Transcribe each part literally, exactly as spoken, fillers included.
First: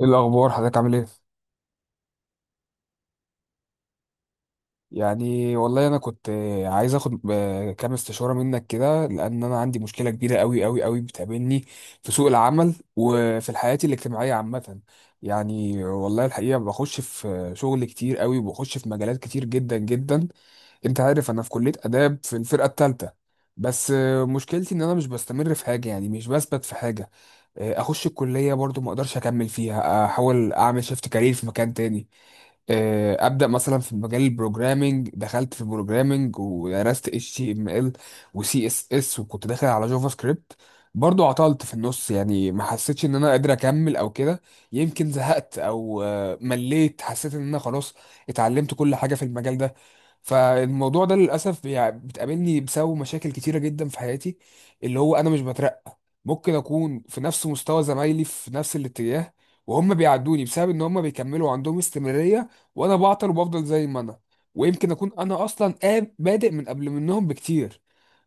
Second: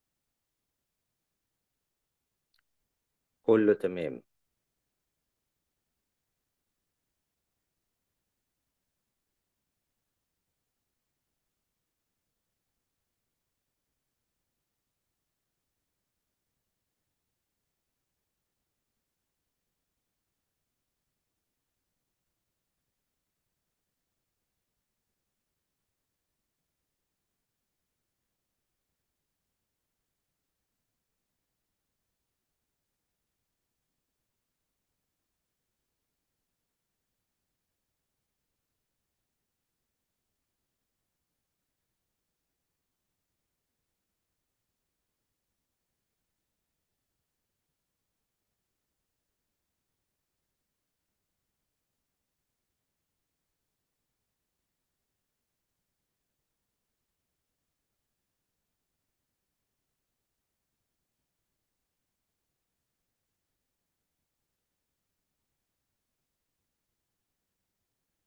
ايه الاخبار؟ حضرتك عامل ايه؟ كله تمام. يعني والله انا كنت آه، عايز اخد آه، كام استشاره منك كده، لان انا عندي مشكله كبيره قوي قوي قوي بتقابلني في سوق العمل وفي الحياه الاجتماعيه عامه. يعني والله الحقيقه بخش في شغل كتير قوي وبخش في مجالات كتير جدا جدا. انت عارف انا في كليه اداب في الفرقه الثالثه. بس آه، مشكلتي ان انا مش بستمر في حاجه، يعني مش بثبت في حاجه. آه، اخش الكليه برضو ما اقدرش اكمل فيها، احاول اعمل شيفت كارير في مكان تاني. آه، ابدا مثلا في مجال البروجرامينج، دخلت في البروجرامينج ودرست اتش تي ام ال وسي اس اس، وكنت داخل على جافا سكريبت. برضو عطلت في النص، يعني ما حسيتش ان انا قادر اكمل او كده. يمكن زهقت او آه، مليت، حسيت ان انا خلاص اتعلمت كل حاجه في المجال ده. فالموضوع ده للاسف يعني بتقابلني بسبب مشاكل كتيره جدا في حياتي، اللي هو انا مش بترقى. ممكن اكون في نفس مستوى زمايلي في نفس الاتجاه، وهم بيعدوني بسبب ان هم بيكملوا عندهم استمرارية، وانا بعطل وبفضل زي ما انا. ويمكن اكون انا اصلا قاب- بادئ من قبل منهم بكتير.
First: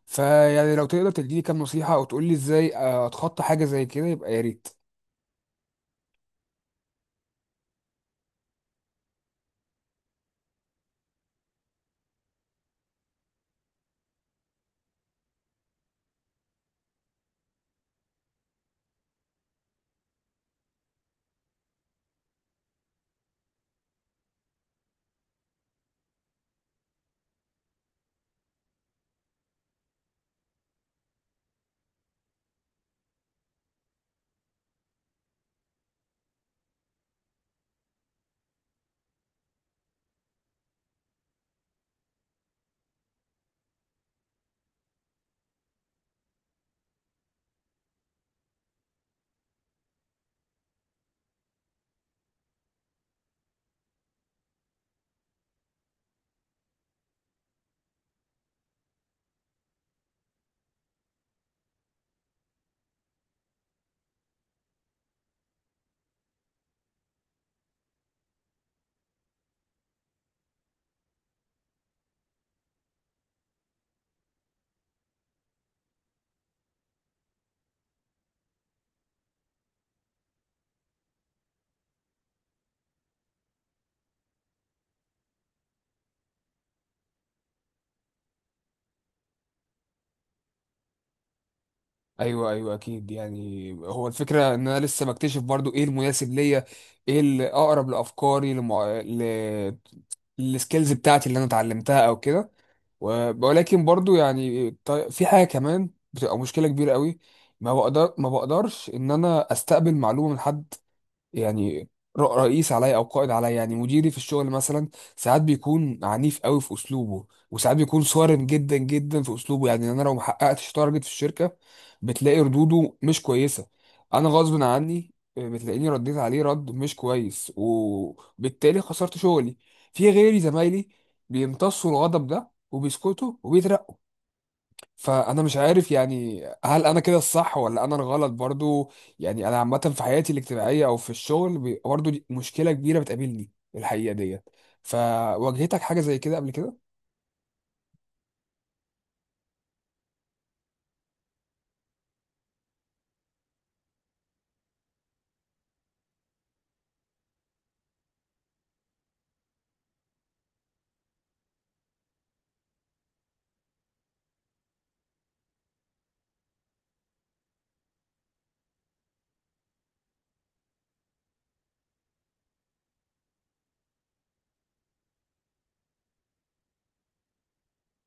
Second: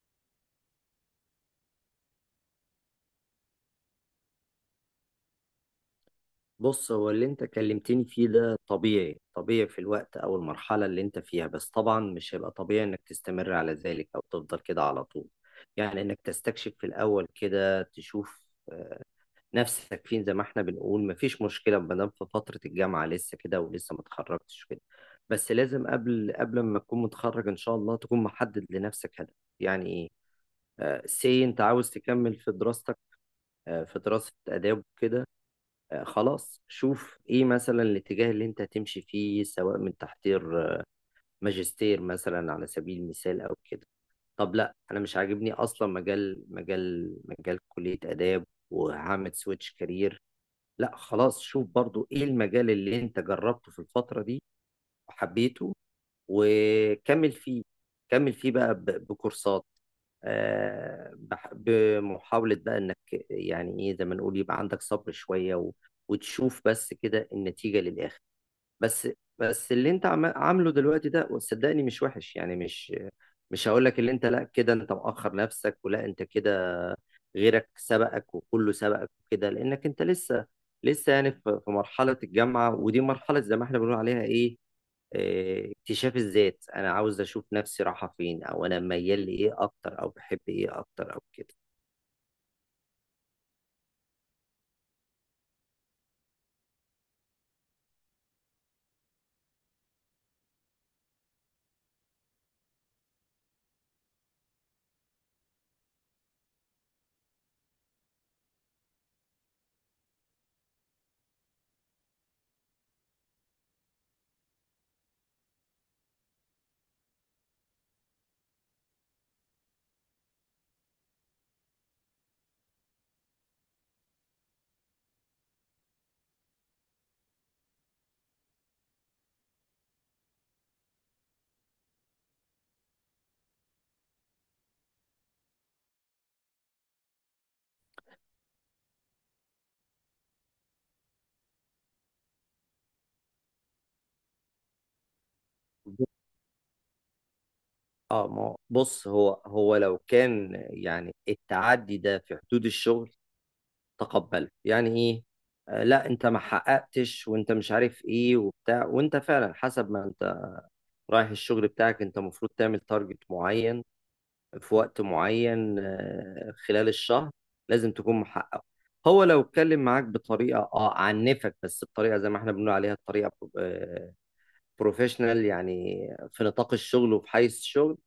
فيعني لو تقدر تديني كام نصيحة او تقول لي ازاي آه، اتخطى حاجة زي كده، يبقى يا ريت. بص، هو اللي انت كلمتني فيه ده طبيعي طبيعي في الوقت او المرحلة اللي انت فيها، بس طبعا مش هيبقى طبيعي انك تستمر على ذلك او تفضل كده على طول. يعني انك تستكشف في الاول كده، تشوف نفسك فين. زي ما احنا بنقول مفيش مشكلة ما دام في فترة الجامعة لسه كده ولسه ما اتخرجتش كده، بس لازم قبل قبل ما تكون متخرج ان شاء الله تكون محدد لنفسك هدف. يعني ايه؟ سي انت عاوز تكمل في دراستك، آه، في دراسة آداب وكده، آه، خلاص شوف ايه مثلا الاتجاه اللي انت هتمشي فيه، سواء من تحضير آه، ماجستير مثلا على سبيل المثال او كده. طب لا انا مش عاجبني اصلا مجال مجال مجال كلية آداب وهعمل سويتش كارير. لا خلاص، شوف برضو ايه المجال اللي انت جربته في الفترة دي وحبيته، وكمل فيه. كمل فيه بقى ب- بكورسات، آه، بح- بمحاولة بقى انك يعني ايه، زي ما نقول يبقى عندك صبر شوية و- وتشوف بس كده النتيجة للآخر. بس، بس اللي انت عم- عامله دلوقتي ده وصدقني مش وحش، يعني مش مش هقول لك اللي انت لا كده انت مؤخر نفسك، ولا انت كده غيرك سبقك وكله سبقك وكده، لانك انت لسه لسه يعني في في مرحلة الجامعة، ودي مرحلة زي ما احنا بنقول عليها ايه، آه، اكتشاف الذات. انا عاوز اشوف نفسي رايحه فين، او انا ميال لايه اكتر، او بحب ايه اكتر او كده. ايوه، ايوه، اكيد، يعني هو الفكرة ان انا لسه بكتشف برضو ايه المناسب ليا. ايه الاقرب لافكاري لمع... ل... السكيلز بتاعتي اللي انا اتعلمتها او كده. و- ولكن برضو يعني طي- في حاجه كمان بتبقى مشكله كبيره قوي. ما بقدر ما بقدرش ان انا استقبل معلومه من حد. يعني ر- رئيس عليا او قائد عليا، يعني مديري في الشغل مثلا ساعات بيكون عنيف قوي في اسلوبه، وساعات بيكون صارم جدا جدا في اسلوبه. يعني انا لو ما حققتش تارجت في الشركه بتلاقي ردوده مش كويسه. انا غصب عني آه، بتلاقيني رديت عليه رد مش كويس وبالتالي خسرت شغلي. في غيري زمايلي بيمتصوا الغضب ده وبيسكتوا وبيترقوا. فانا مش عارف، يعني هل انا كده الصح ولا انا الغلط برضو؟ يعني انا عامه في حياتي الاجتماعيه او في الشغل بي- برضو دي مشكله كبيره بتقابلني الحقيقه ديت. فواجهتك حاجه زي كده قبل كده؟ اه، ما هو- بص، هو هو لو كان يعني التعدي ده في حدود الشغل تقبله، يعني ايه، آه لا انت ما حققتش وانت مش عارف ايه وبتاع، وانت فعلا حسب ما انت رايح الشغل بتاعك انت المفروض تعمل تارجت معين في وقت معين، آه، خلال الشهر لازم تكون محقق. هو لو اتكلم معاك بطريقة اه عنفك بس بطريقة زي ما احنا بنقول عليها الطريقة بروفيشنال، يعني في نطاق الشغل وفي حيز الشغل،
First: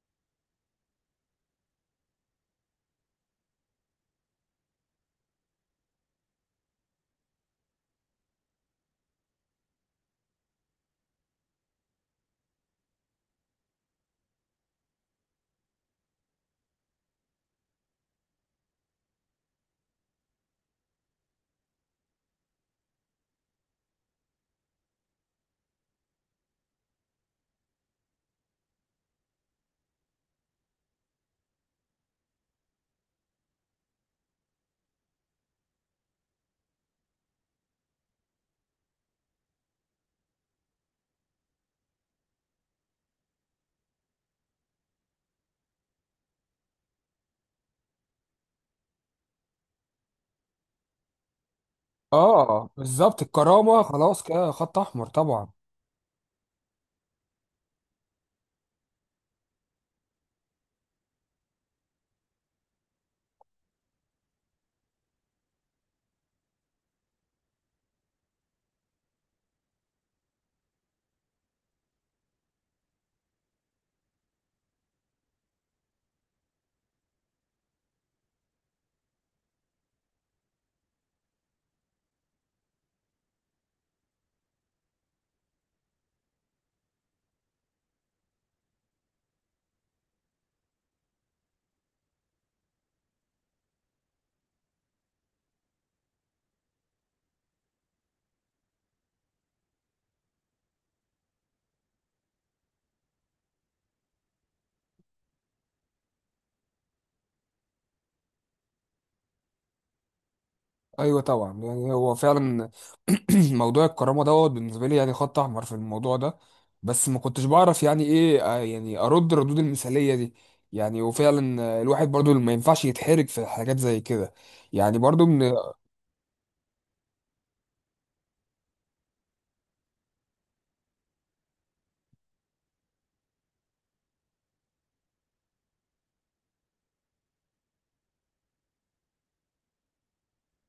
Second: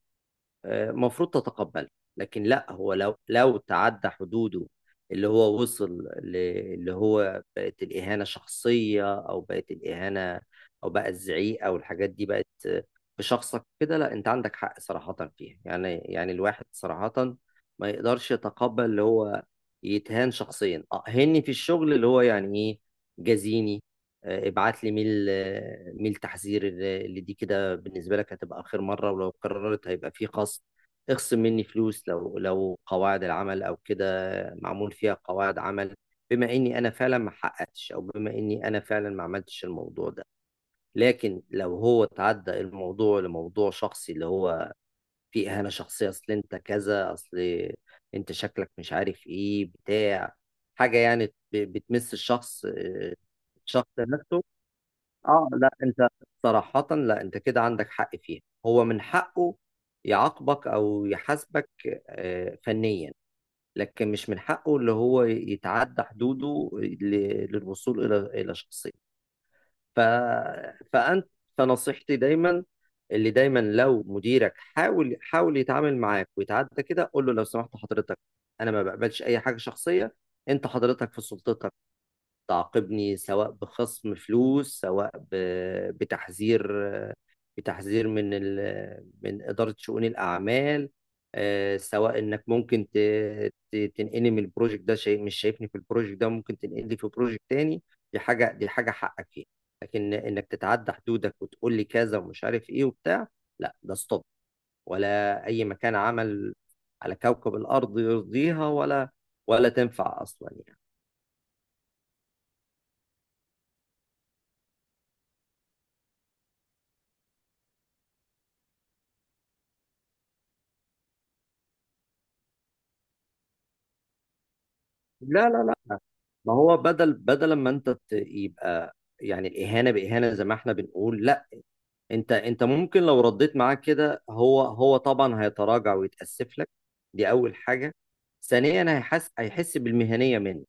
المفروض تتقبله. لكن لا، هو لو لو تعدى حدوده، اللي هو وصل ل- اللي هو بقت الإهانة شخصية، أو بقت الإهانة أو بقى الزعيق أو الحاجات دي بقت بشخصك كده، لا أنت عندك حق صراحة فيها. يعني يعني الواحد صراحة ما يقدرش يتقبل اللي هو يتهان شخصيا أهني في الشغل، اللي هو يعني إيه، جازيني، آه، ابعت لي ميل، آه، ميل تحذير اللي دي كده بالنسبة لك هتبقى آخر مرة، ولو قررت هيبقى فيه خصم، اخصم مني فلوس، لو لو قواعد العمل أو كده معمول فيها قواعد عمل، بما إني أنا فعلا ما حققتش، أو بما إني أنا فعلا ما عملتش الموضوع ده. لكن لو هو تعدى الموضوع لموضوع شخصي، اللي هو فيه إهانة شخصية، أصل أنت كذا، أصل أنت شكلك مش عارف إيه بتاع حاجة يعني، ب- بتمس الشخص، اه، آه، بالظبط، الكرامه الشخص خلاص نفسه، كده خط احمر طبعا. اه لا انت صراحة لا انت كده عندك حق فيها. هو من حقه يعاقبك او يحاسبك آه، فنيا، لكن مش من حقه اللي هو يتعدى حدوده ل- للوصول الى الى شخصية. ف... فانت، فنصيحتي دايما اللي دايما لو مديرك حاول حاول يتعامل معاك ويتعدى كده، قول له لو سمحت حضرتك، انا ما بقبلش اي حاجة شخصية. انت حضرتك في سلطتك تعاقبني سواء بخصم فلوس، سواء ب- بتحذير، بتحذير من ال- من إدارة شؤون الأعمال، آه، سواء إنك ممكن ت- ت- تنقلني من البروجكت ده، شيء مش شايفني في البروجكت ده ممكن تنقلني في بروجكت تاني. دي حاجة، دي حاجة حقك فيها. لكن إنك تتعدى حدودك وتقول لي كذا ومش عارف إيه وبتاع، لا ده ستوب، ولا أي مكان عمل على كوكب الأرض يرضيها، ولا ولا تنفع أصلا يعني. ايوه، طبعا، يعني هو فعلا موضوع الكرامه دوت بالنسبه لي يعني خط احمر في الموضوع ده. بس ما كنتش بعرف يعني ايه آه، يعني ارد الردود المثاليه دي. يعني وفعلا آه، الواحد برضو ما ينفعش يتحرج في حاجات زي كده. يعني برضو لا من لا لا، ما هو بدل بدل ما انت ت- يبقى يعني الاهانه باهانه زي ما احنا بنقول، لا انت، انت ممكن لو رديت معاه كده هو، هو طبعا هيتراجع ويتاسف لك، دي اول حاجه. ثانيا هيحس، هيحس بالمهنيه منك.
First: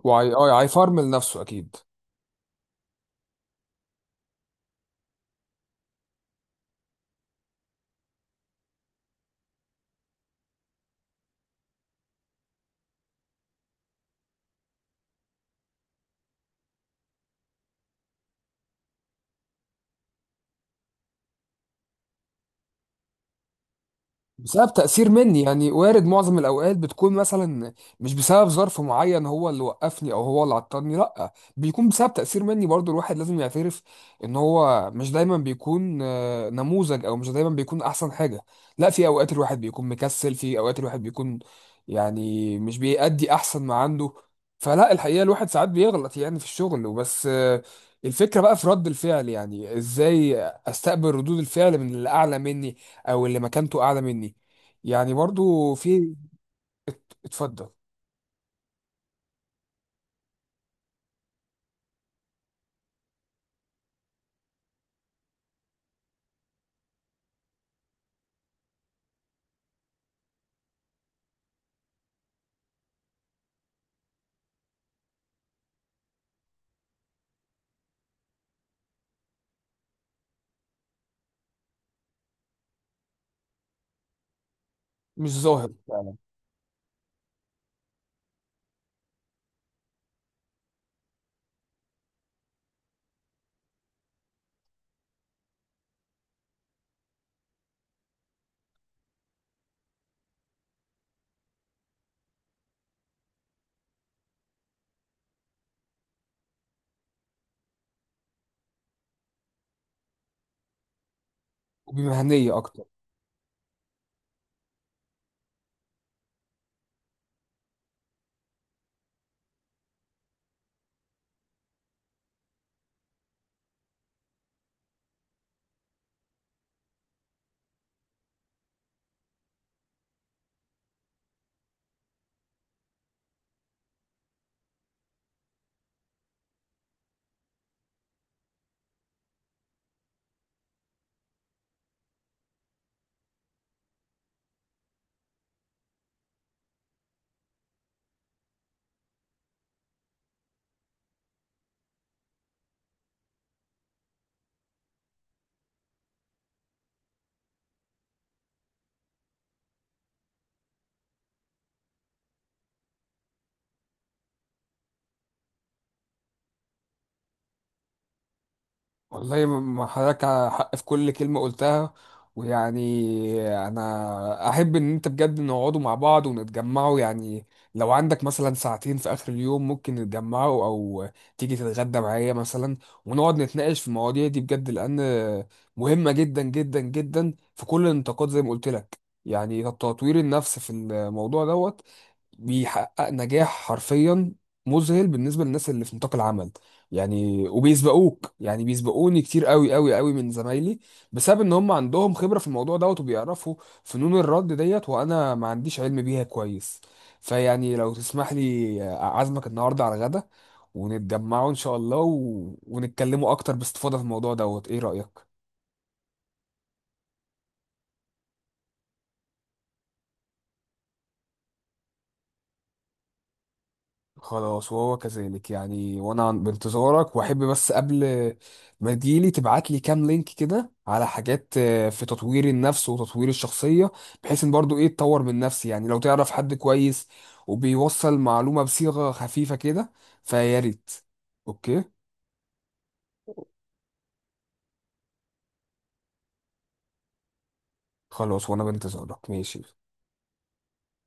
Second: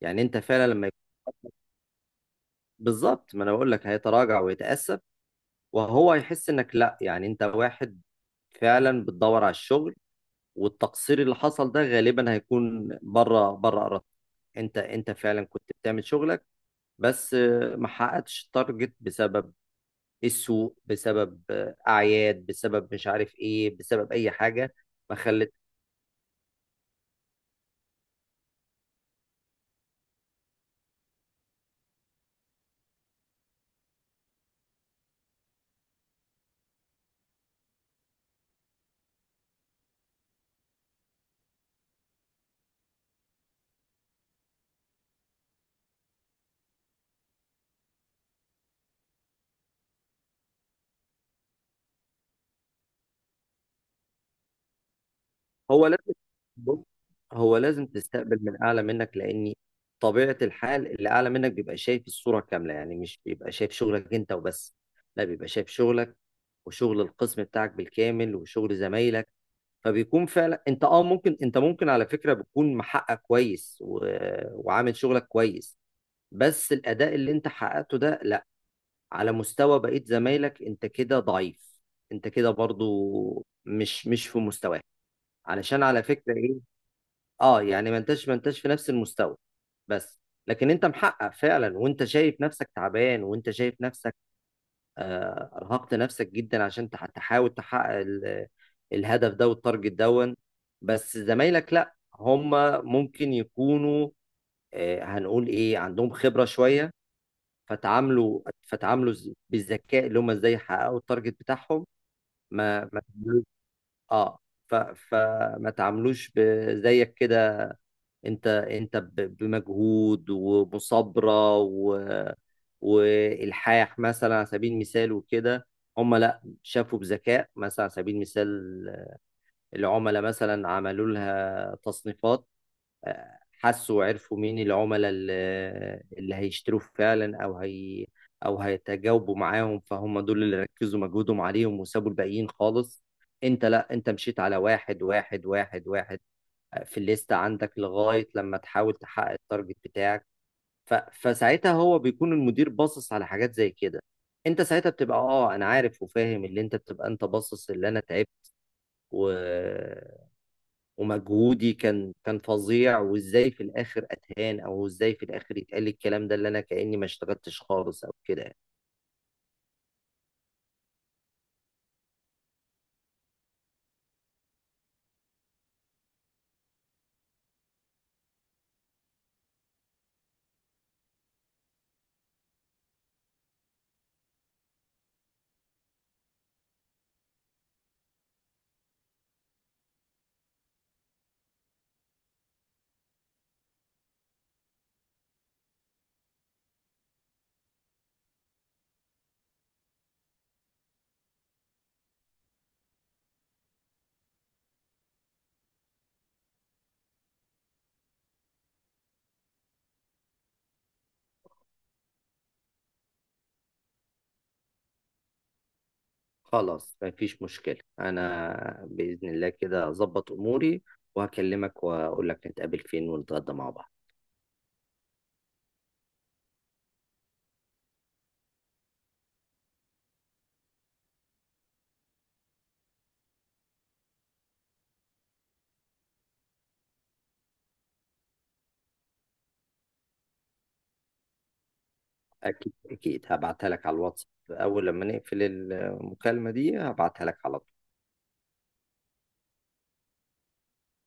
يعني انت اه، فعلا لما يكون- هيفرمل نفسه اكيد. بالظبط ما انا بقول لك، هيتراجع ويتاسف، وهو هيحس انك لا يعني انت واحد فعلا بتدور على الشغل، والتقصير اللي حصل ده غالبا هيكون بره بره ارادتك، انت، انت فعلا كنت بتعمل شغلك، بس آه، ما حققتش التارجت بسبب السوق، بسبب آه، اعياد، بسبب مش عارف ايه، بسبب اي بسبب حاجه تأثير ما مني، خلت. يعني وارد معظم الأوقات بتكون مثلا مش بسبب ظرف معين هو اللي وقفني أو هو اللي عطلني، لأ بيكون بسبب تأثير مني برضو. الواحد لازم يعترف إن هو مش دايما بيكون آه، نموذج، أو مش دايما بيكون أحسن حاجة. لأ، في أوقات الواحد بيكون مكسل، في أوقات الواحد بيكون يعني مش بيأدي أحسن ما عنده. فلا، الحقيقة الواحد ساعات بيغلط يعني في الشغل وبس. آه، الفكرة بقى في رد الفعل، يعني إزاي أستقبل ردود الفعل من اللي أعلى مني او اللي مكانته اعلى مني؟ يعني برضو هو لازم، في، بص، هو اتفضل. لازم تستقبل من اعلى منك، لان طبيعه الحال اللي اعلى منك بيبقى شايف الصوره كامله. يعني مش بيبقى شايف شغلك انت وبس، لا بيبقى شايف شغلك وشغل القسم بتاعك بالكامل وشغل زمايلك. فبيكون فعلا انت اه ممكن، انت ممكن على فكره بتكون محقق كويس و... وعامل شغلك كويس، بس الأداء اللي أنت حققته ده لأ، على مستوى بقية زمايلك أنت كده ضعيف، أنت كده برضو مش مش في مستواك، مش ظاهر علشان على فعلا. فكرة إيه، أه يعني ما أنتش ما أنتش في نفس المستوى بس. لكن أنت محقق فعلا، وأنت شايف نفسك تعبان، وأنت شايف نفسك آه، أرهقت نفسك جدا عشان تح- تحاول تحقق ال- الهدف ده والتارجت دون. بس زمايلك لأ، هم ممكن يكونوا آه، هنقول إيه عندهم خبرة شوية، فتعاملوا فتعاملوا ز- بالذكاء اللي هم ازاي يحققوا التارجت بتاعهم. وبمهنية أكتر. ما ما تعملوش- اه ف... فما تعاملوش ب- زيك كده، انت، انت ب- بمجهود ومصابرة و... والحاح مثلا على سبيل المثال وكده. هم لا شافوا بذكاء مثلا على سبيل المثال، العملاء مثلا عملوا لها تصنيفات، حسوا وعرفوا مين العملاء اللي اللي هيشتروا فعلا او هي او هيتجاوبوا معاهم، فهم دول اللي ركزوا مجهودهم عليهم وسابوا الباقيين خالص. انت لا، انت مشيت على واحد واحد واحد واحد في الليستة عندك لغاية لما تحاول تحقق التارجت بتاعك. ف... فساعتها هو بيكون المدير باصص على حاجات زي كده، انت ساعتها بتبقى اه انا عارف وفاهم اللي انت بتبقى انت باصص، اللي انا تعبت و... ومجهودي كان كان فظيع، وازاي في الاخر اتهان، او ازاي في الاخر يتقال الكلام ده اللي انا كاني ما اشتغلتش خالص او كده يعني. والله، ما ما حضرتك حق في كل كلمة قلتها، ويعني أنا أحب إن أنت بجد نقعدوا مع بعض ونتجمعوا، يعني لو عندك مثلا ساعتين في آخر اليوم ممكن نتجمعوا، أو تيجي تتغدى معايا مثلا ونقعد نتناقش في المواضيع دي بجد، لأن مهمة جدا جدا جدا في كل النطاقات. زي ما قلت لك، يعني تطوير النفس في الموضوع دوت بيحقق نجاح حرفيا مذهل بالنسبه للناس اللي في نطاق العمل. يعني وبيسبقوك، يعني بيسبقوني كتير قوي قوي قوي من زمايلي، بسبب ان هم عندهم خبره في الموضوع دوت وبيعرفوا فنون الرد ديت، وانا ما عنديش علم بيها كويس. فيعني لو تسمح لي اعزمك النهارده على الغدا، ونتجمعوا ان شاء الله و... ونتكلموا اكتر باستفاضه في الموضوع دوت، ايه رايك؟ خلاص مفيش مشكله، انا باذن الله كده اظبط اموري وهكلمك واقول لك نتقابل فين ونتغدى مع بعض. خلاص، وهو كذلك، يعني وانا بانتظارك. واحب بس قبل ما تجيلي تبعت لي كام لينك كده على حاجات آه، في تطوير النفس وتطوير الشخصية، بحيث ان برضو ايه اتطور من نفسي، يعني لو تعرف حد كويس وبيوصل معلومة بصيغة خفيفة كده فيا ريت. اوكي. اكيد اكيد هبعتها لك على الواتس، اول لما نقفل المكالمه دي هبعتها لك على طول. خلاص، وانا بانتظارك، ماشي.